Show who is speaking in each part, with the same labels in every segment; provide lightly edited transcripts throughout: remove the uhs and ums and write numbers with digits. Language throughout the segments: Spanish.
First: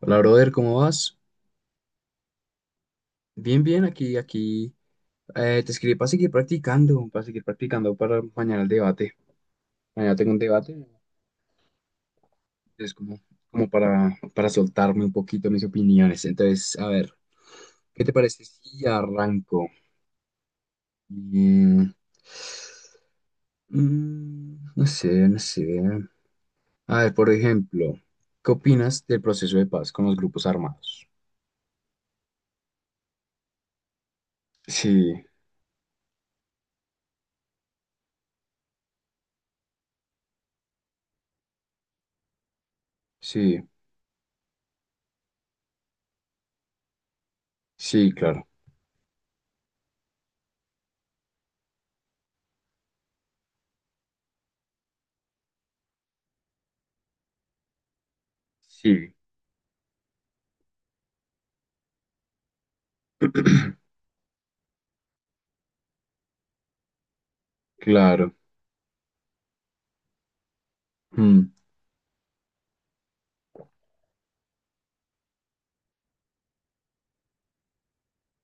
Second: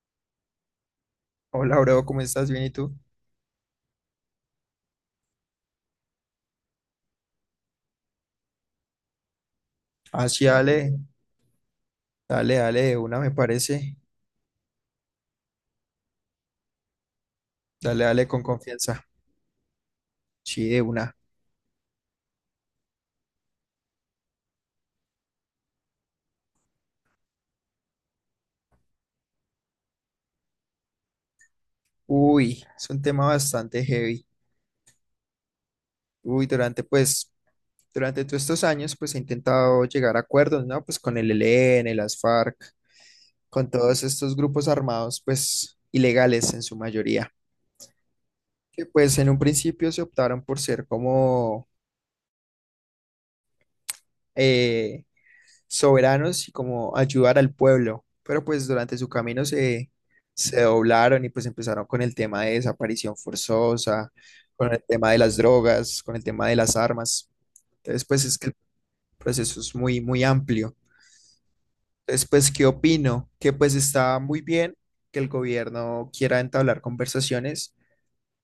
Speaker 1: Hola, brother, ¿cómo vas?
Speaker 2: Hola, bro, ¿cómo estás? Bien, ¿y tú?
Speaker 1: Bien, bien, aquí, aquí. Te escribí para seguir practicando, para mañana el debate. Mañana
Speaker 2: Ah,
Speaker 1: tengo un
Speaker 2: sí,
Speaker 1: debate,
Speaker 2: dale, dale,
Speaker 1: es
Speaker 2: de
Speaker 1: como,
Speaker 2: una me
Speaker 1: como
Speaker 2: parece.
Speaker 1: para, soltarme un poquito mis opiniones. Entonces, a ver, ¿qué
Speaker 2: Dale,
Speaker 1: te
Speaker 2: dale con
Speaker 1: parece si
Speaker 2: confianza.
Speaker 1: arranco?
Speaker 2: Sí, de una.
Speaker 1: Mm, no sé, no sé. A ver, por ejemplo, ¿qué opinas del proceso de paz con los grupos armados?
Speaker 2: Uy, es un tema bastante heavy.
Speaker 1: Sí,
Speaker 2: Uy, durante, pues, durante todos estos años, pues he intentado llegar a acuerdos, ¿no? Pues con el ELN, las FARC,
Speaker 1: sí,
Speaker 2: con todos estos grupos armados, pues, ilegales en su mayoría.
Speaker 1: sí, claro.
Speaker 2: Que pues en un principio se optaron por ser como eh, soberanos y como ayudar al pueblo. Pero pues durante su
Speaker 1: Sí.
Speaker 2: camino se doblaron y pues empezaron con el tema de desaparición forzosa, con el tema de las drogas, con el tema de las armas. Entonces pues
Speaker 1: Claro.
Speaker 2: es que el proceso es muy, muy amplio.
Speaker 1: Mm,
Speaker 2: Entonces pues, ¿qué opino? Que pues está muy bien que el gobierno quiera entablar conversaciones,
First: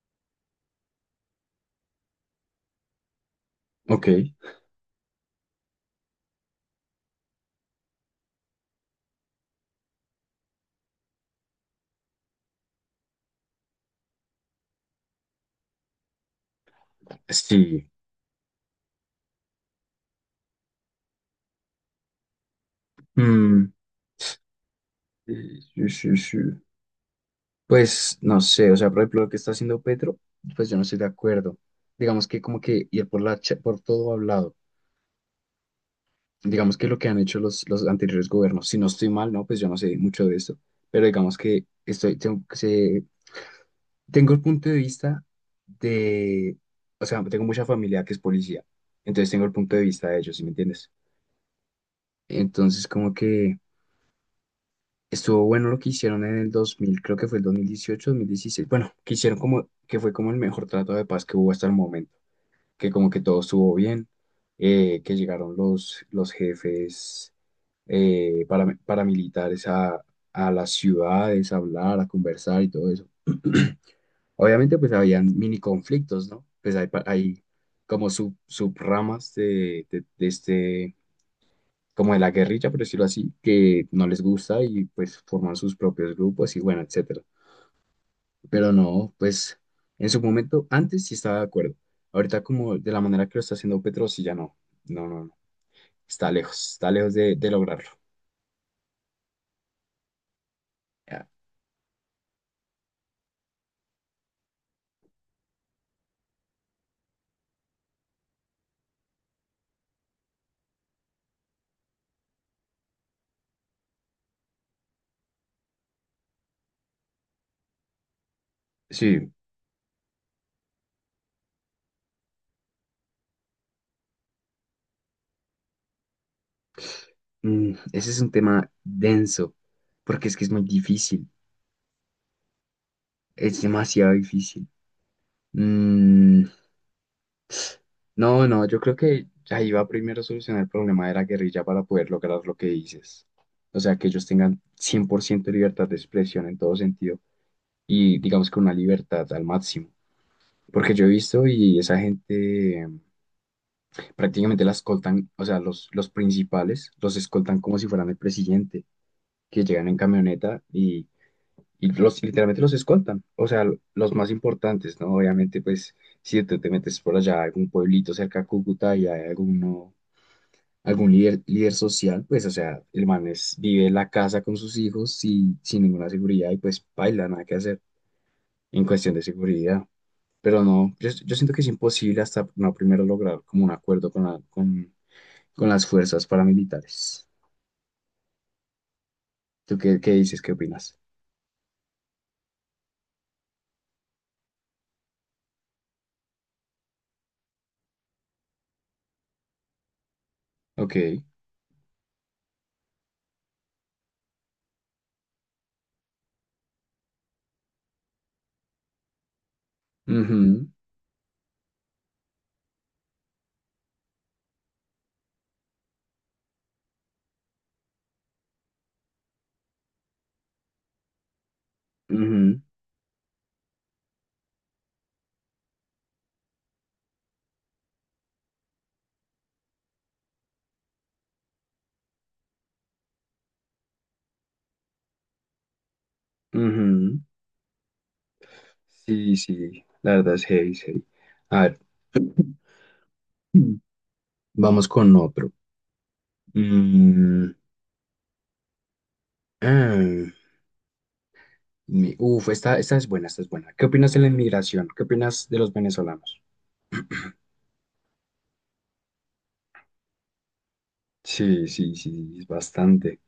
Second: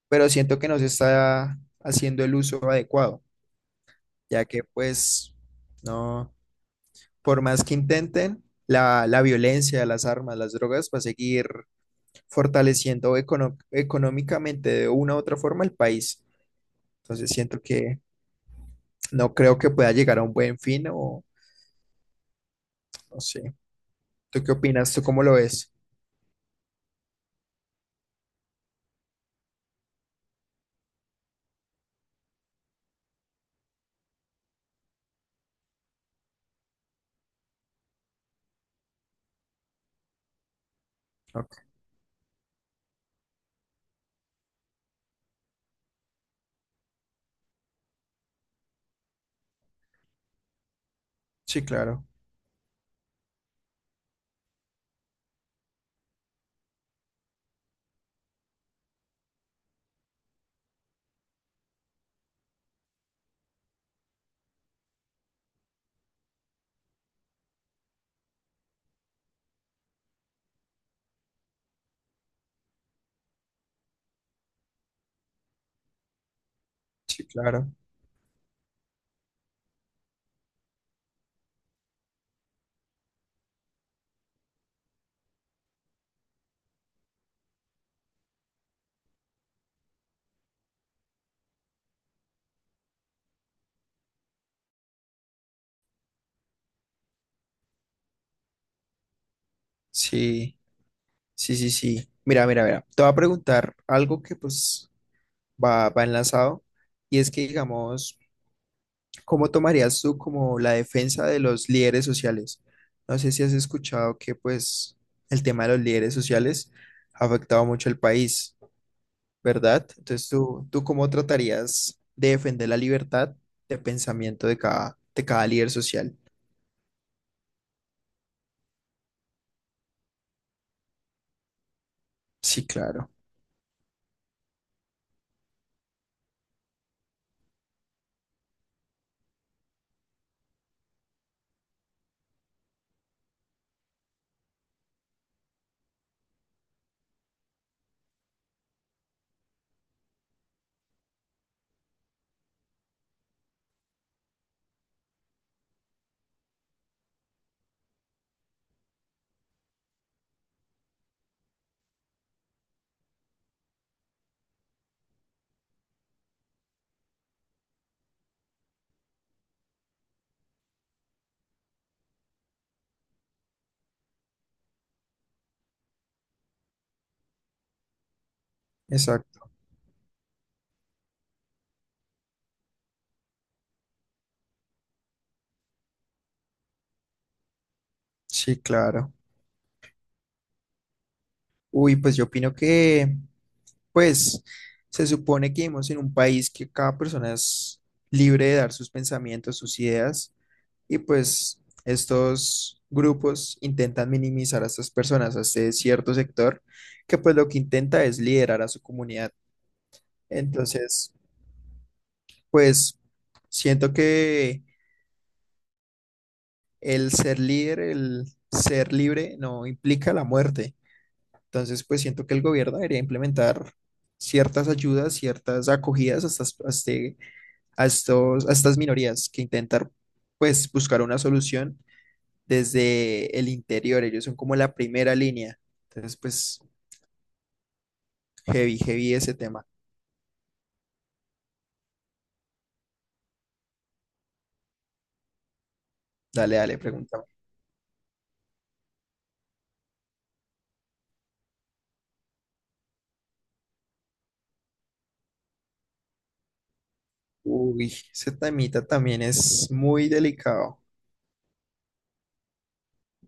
Speaker 2: pero siento que no se está haciendo el uso adecuado,
Speaker 1: ok,
Speaker 2: ya que pues no. Por más que intenten, la violencia, las armas, las drogas va a seguir fortaleciendo económicamente de una u otra forma el país. Entonces siento
Speaker 1: sí.
Speaker 2: que no creo que pueda llegar a un buen fin o no sé.
Speaker 1: Mm,
Speaker 2: ¿Tú qué opinas? ¿Tú cómo lo ves?
Speaker 1: sí, sí, sí. Pues no sé, o sea, por ejemplo, lo que está haciendo Petro, pues yo no estoy de acuerdo. Digamos que como que ir por todo hablado. Digamos que lo que han hecho los anteriores gobiernos, si no estoy mal, ¿no? Pues yo no sé mucho de esto, pero digamos
Speaker 2: Ok.
Speaker 1: que estoy, tengo, tengo el punto de vista de, o sea, tengo mucha familia que es policía, entonces tengo el punto de vista de ellos, ¿sí me entiendes?
Speaker 2: Sí, claro.
Speaker 1: Entonces como que. Estuvo bueno lo que hicieron en el 2000, creo que fue el 2018, 2016. Bueno, que hicieron como, que fue como el mejor trato de paz que hubo hasta el momento, que como que todo estuvo bien, que llegaron los jefes, paramilitares a, las ciudades a hablar, a conversar y todo eso. Obviamente pues habían mini conflictos, ¿no? Pues hay,
Speaker 2: Sí,
Speaker 1: hay
Speaker 2: claro.
Speaker 1: como subramas de, este, como de la guerrilla, por decirlo así, que no les gusta y pues forman sus propios grupos y bueno, etcétera. Pero no, pues en su momento antes sí estaba de acuerdo. Ahorita como de la manera que lo está haciendo Petro, sí ya no. No, no, no. Está lejos de, lograrlo.
Speaker 2: Sí,
Speaker 1: Ya.
Speaker 2: sí, sí, sí. Mira, mira, mira. Te voy a preguntar algo que pues va enlazado y es que digamos... ¿Cómo tomarías tú como la defensa de los líderes sociales? No sé si has escuchado que pues el tema de los líderes sociales ha afectado mucho al país,
Speaker 1: Sí,
Speaker 2: ¿verdad? Entonces, tú cómo tratarías de defender la libertad de pensamiento de de cada líder social?
Speaker 1: ese es un tema denso, porque es que es muy difícil,
Speaker 2: Sí, claro,
Speaker 1: es demasiado difícil. Mm, no, no, yo creo que ahí va primero a solucionar el problema de la guerrilla para poder lograr lo que dices. O sea, que ellos tengan 100% libertad de expresión en todo sentido y digamos que una libertad al máximo. Porque yo he visto y esa gente prácticamente la escoltan, o sea, los principales los escoltan como si fueran el presidente, que llegan en camioneta y los, literalmente los escoltan, o sea, los más importantes, ¿no? Obviamente, pues, si tú te metes por allá a algún pueblito cerca a Cúcuta y hay alguno, algún líder, social, pues, o sea, el man vive en la casa con sus hijos y sin ninguna seguridad y pues baila, nada que hacer en cuestión de
Speaker 2: exacto,
Speaker 1: seguridad. Pero no, yo siento que es imposible hasta no primero lograr como un acuerdo con las fuerzas paramilitares.
Speaker 2: sí, claro.
Speaker 1: ¿Tú qué, dices? ¿Qué opinas?
Speaker 2: Uy, pues yo opino que, pues, se supone que vivimos en un país que cada persona es libre de dar sus pensamientos, sus ideas. Y
Speaker 1: Ok.
Speaker 2: pues estos grupos intentan minimizar a estas personas, a este cierto sector, que pues lo que intenta es liderar a su comunidad.
Speaker 1: Ujú,
Speaker 2: Entonces, pues siento que el ser líder, el ser libre, no implica la muerte. Entonces, pues siento que el
Speaker 1: ujú,
Speaker 2: gobierno debería implementar ciertas ayudas, ciertas acogidas a estas, a estos, a estas minorías que intentar pues buscar una solución desde el interior. Ellos son como la primera línea. Entonces, pues,
Speaker 1: ujú.
Speaker 2: heavy, heavy ese
Speaker 1: Sí,
Speaker 2: tema.
Speaker 1: sí, la verdad es heavy, es heavy. A ver, vamos con otro.
Speaker 2: Dale, dale, pregúntame.
Speaker 1: Mm, ah, uf, esta es buena, esta es buena. ¿Qué opinas de la inmigración? ¿Qué opinas de los venezolanos?
Speaker 2: Uy, ese temita también es muy delicado.
Speaker 1: Sí, sí, sí, es bastante.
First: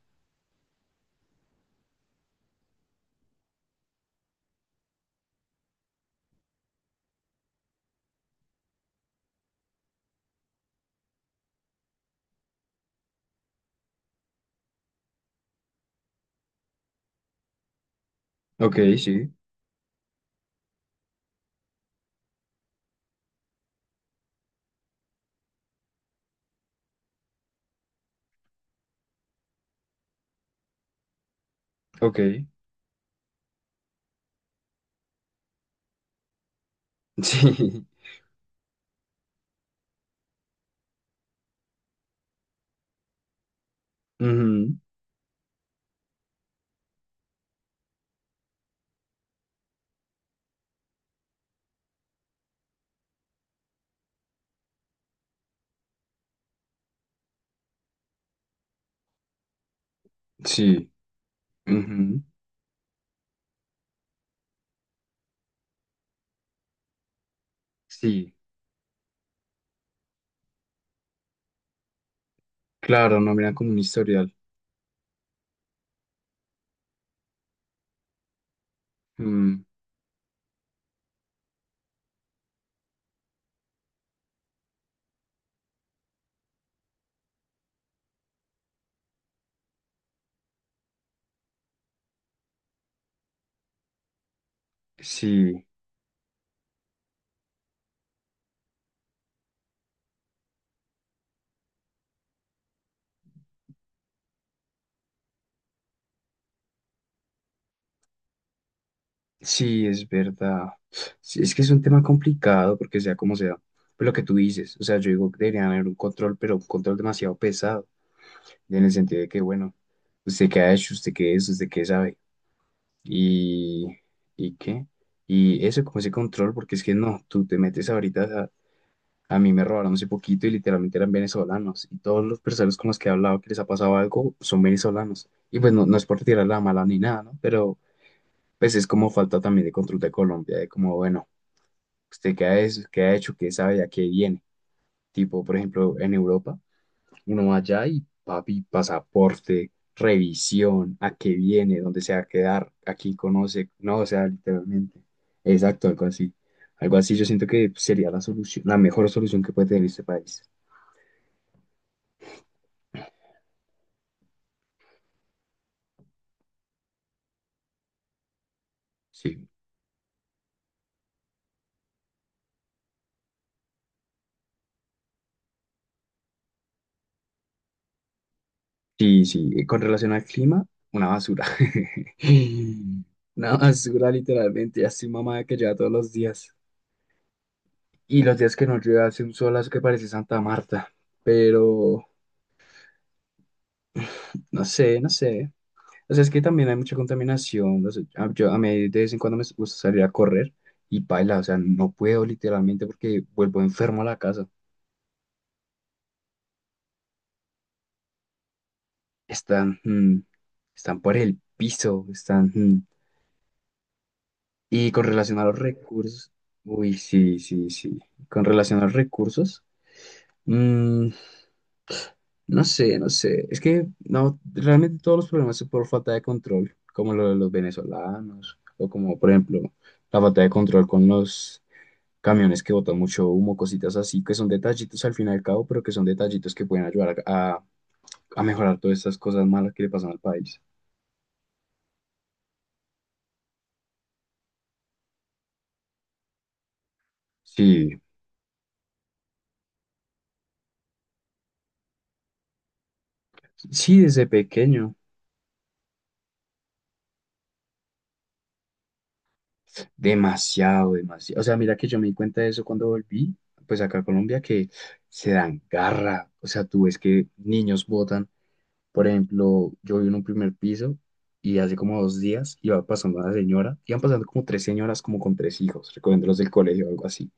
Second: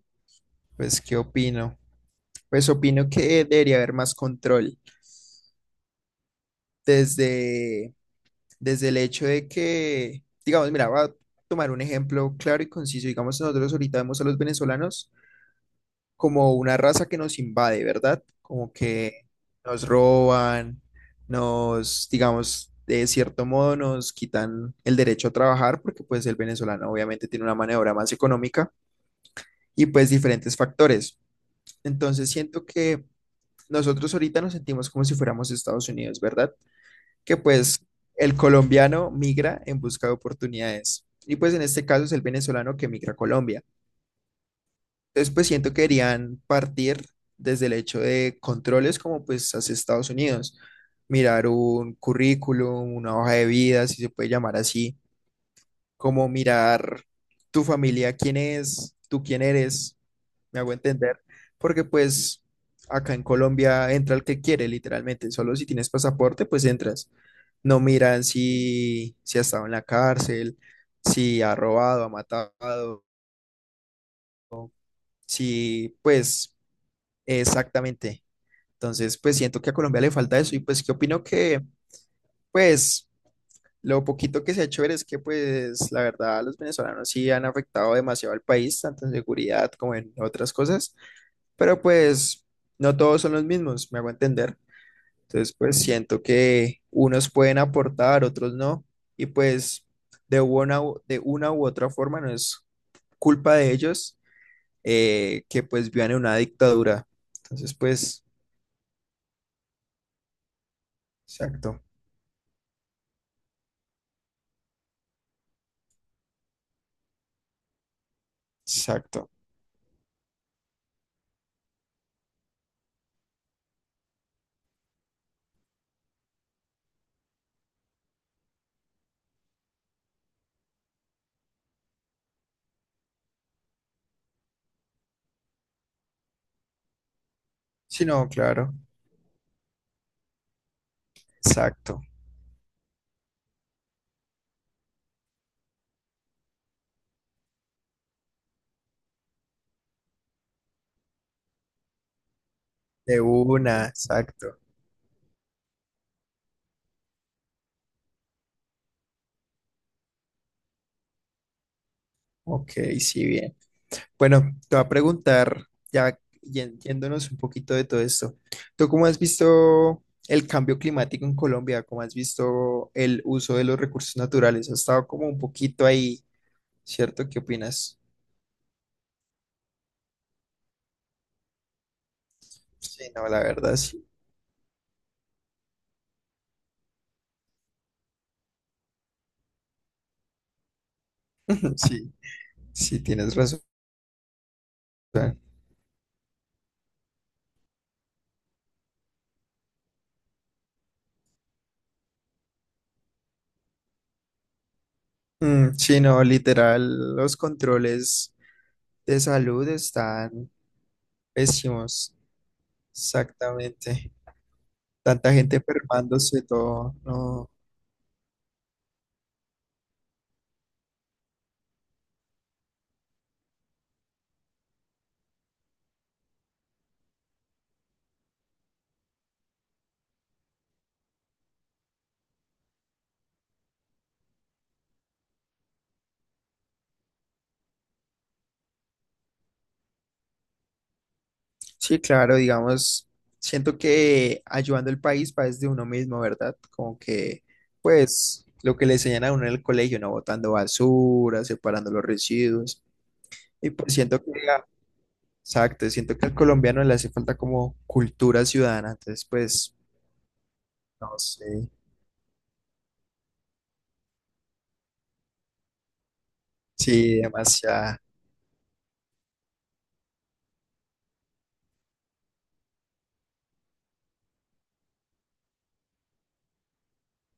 Speaker 2: Pues, ¿qué opino? Pues opino que debería haber más control desde, desde el hecho de que, digamos, mira, voy a tomar un ejemplo claro y conciso. Digamos, nosotros ahorita vemos a los venezolanos como una raza que nos invade, ¿verdad? Como
Speaker 1: Ok,
Speaker 2: que
Speaker 1: sí,
Speaker 2: nos roban, digamos, de cierto modo nos quitan el derecho a trabajar porque pues el venezolano obviamente tiene una mano de obra más económica y pues diferentes factores.
Speaker 1: ok.
Speaker 2: Entonces siento que nosotros ahorita nos sentimos como si fuéramos Estados Unidos, ¿verdad? Que pues
Speaker 1: Sí.
Speaker 2: el colombiano migra en busca de oportunidades y pues en este caso es el venezolano que migra a Colombia.
Speaker 1: Ujú,
Speaker 2: Entonces, pues siento que querían partir desde el hecho de controles como pues hacia Estados Unidos, mirar un currículum, una hoja de vida, si se puede llamar así, como mirar tu familia, quién es, tú quién eres, me hago
Speaker 1: sí.
Speaker 2: entender, porque
Speaker 1: Ujú,
Speaker 2: pues acá en Colombia entra el que quiere, literalmente, solo si tienes pasaporte, pues entras. No miran
Speaker 1: sí,
Speaker 2: si ha estado en la cárcel, si ha robado, ha matado,
Speaker 1: claro, no miran como un historial.
Speaker 2: si pues... Exactamente. Entonces, pues siento
Speaker 1: Mm,
Speaker 2: que a Colombia le falta eso y pues que opino que, pues, lo poquito que se ha hecho ver es que, pues, la verdad, los venezolanos sí han afectado demasiado al país, tanto en seguridad como en otras cosas, pero pues no todos son los mismos, me hago entender. Entonces,
Speaker 1: sí,
Speaker 2: pues siento que unos pueden aportar, otros no, y pues de una, de una u otra forma no es culpa de ellos que pues vivan en una dictadura. Entonces, pues,
Speaker 1: sí, es verdad. Sí, es que es
Speaker 2: exacto,
Speaker 1: un tema complicado porque sea como sea, pues lo que tú dices, o sea, yo digo que deberían haber un control, pero un control demasiado pesado, en el sentido de
Speaker 2: exacto.
Speaker 1: que, bueno, usted qué ha hecho, usted qué es, usted qué sabe, y, qué, y eso como ese control, porque es que no, tú te metes ahorita. A mí me robaron hace poquito y literalmente eran venezolanos. Y todos los personas con los que he hablado que les ha pasado algo son venezolanos. Y pues no, no es por tirar la mala ni nada, ¿no? Pero
Speaker 2: Sí, no,
Speaker 1: pues
Speaker 2: claro.
Speaker 1: es como falta también de control de Colombia, de como, bueno,
Speaker 2: Exacto.
Speaker 1: ¿usted qué ha, qué ha hecho? ¿Qué sabe? ¿A qué viene? Tipo, por ejemplo, en Europa, uno va allá y papi, pasaporte, revisión, ¿a qué viene? ¿Dónde se va a quedar? ¿A quién
Speaker 2: De
Speaker 1: conoce?
Speaker 2: una,
Speaker 1: No, o sea,
Speaker 2: exacto.
Speaker 1: literalmente. Exacto, algo así. Algo así yo siento que sería la solución, la mejor solución que puede tener este país.
Speaker 2: Ok, sí, bien. Bueno, te voy a preguntar, ya yéndonos un poquito de todo esto, ¿tú cómo has
Speaker 1: Sí.
Speaker 2: visto el cambio climático en Colombia? ¿Cómo has visto el uso de los recursos naturales? Ha estado como un poquito ahí, ¿cierto? ¿Qué opinas?
Speaker 1: Sí, sí, con relación al clima, una basura.
Speaker 2: Sí, no, la
Speaker 1: Una
Speaker 2: verdad, sí.
Speaker 1: basura, literalmente. Ya estoy mamada que lleva todos los días. Y los días que no llueve hace un solazo que parece Santa Marta. Pero
Speaker 2: Sí, sí, tienes razón.
Speaker 1: no sé, no sé. O sea, es que también hay mucha contaminación. No sé, yo a mí de vez en cuando me gusta salir a correr y paila. O sea, no puedo literalmente porque vuelvo enfermo a la casa.
Speaker 2: Mm, sí, no, literal, los controles de salud
Speaker 1: Están,
Speaker 2: están
Speaker 1: están por el piso,
Speaker 2: pésimos. Exactamente.
Speaker 1: Y con
Speaker 2: Tanta
Speaker 1: relación a los
Speaker 2: gente
Speaker 1: recursos,
Speaker 2: enfermándose,
Speaker 1: uy,
Speaker 2: todo,
Speaker 1: sí,
Speaker 2: no.
Speaker 1: sí, sí. Con relación a los recursos, mm, no sé, no sé. Es que no, realmente todos los problemas son por falta de control, como lo de los venezolanos, o como por ejemplo la falta de control con los camiones que botan mucho humo, cositas así, que son detallitos al fin y al cabo, pero que son detallitos que pueden ayudar a, mejorar todas estas cosas malas que le pasan al país.
Speaker 2: Sí, claro, digamos, siento que ayudando al país va desde uno mismo, ¿verdad? Como que,
Speaker 1: Sí,
Speaker 2: pues, lo que le enseñan a uno en el colegio, ¿no? Botando basura, separando los residuos. Y pues
Speaker 1: sí,
Speaker 2: siento
Speaker 1: desde
Speaker 2: que,
Speaker 1: pequeño.
Speaker 2: exacto, siento que al colombiano le hace falta como cultura ciudadana, entonces, pues,
Speaker 1: Demasiado,
Speaker 2: no
Speaker 1: demasiado. O sea,
Speaker 2: sé.
Speaker 1: mira que yo me di cuenta de eso cuando volví, pues acá a Colombia, que se dan garra. O sea, tú ves
Speaker 2: Sí,
Speaker 1: que niños
Speaker 2: demasiado.
Speaker 1: botan. Por ejemplo, yo vivo en un primer piso y hace como 2 días iba pasando una señora, iban pasando como tres señoras, como con tres hijos, recogiéndolos del colegio o algo así.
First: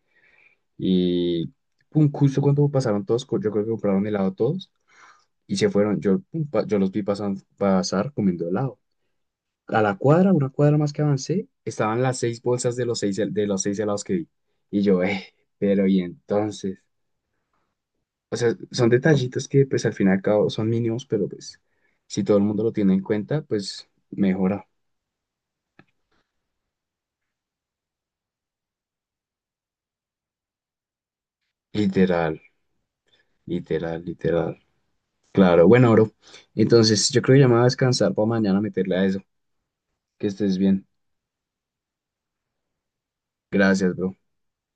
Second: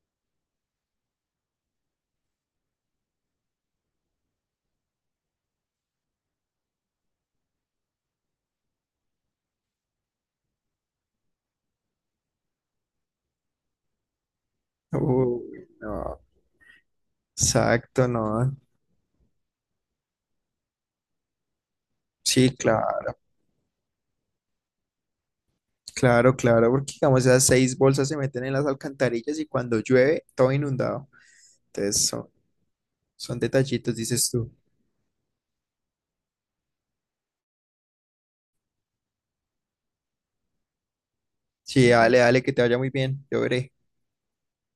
Speaker 1: Y pum, justo cuando pasaron todos, yo creo que compraron helado todos y se fueron. Yo, pum, yo los vi pasar comiendo helado. A la cuadra, una cuadra más que avancé, estaban las seis bolsas de los seis, de los seis helados que vi. Y yo,
Speaker 2: Uy,
Speaker 1: pero y
Speaker 2: no,
Speaker 1: entonces.
Speaker 2: exacto,
Speaker 1: O sea,
Speaker 2: no.
Speaker 1: son detallitos que pues al fin y al cabo son mínimos, pero pues si todo el
Speaker 2: Sí,
Speaker 1: mundo lo tiene en
Speaker 2: claro.
Speaker 1: cuenta, pues mejora.
Speaker 2: Claro, claro, porque digamos esas seis bolsas se meten en las alcantarillas y cuando llueve todo inundado. Entonces son,
Speaker 1: Literal,
Speaker 2: son detallitos,
Speaker 1: literal,
Speaker 2: dices tú.
Speaker 1: literal. Claro, bueno, bro. Entonces yo creo que ya me voy a descansar para mañana meterle a eso. Que estés bien.
Speaker 2: Sí, dale, dale, que te vaya muy bien. Yo veré.
Speaker 1: Gracias, bro.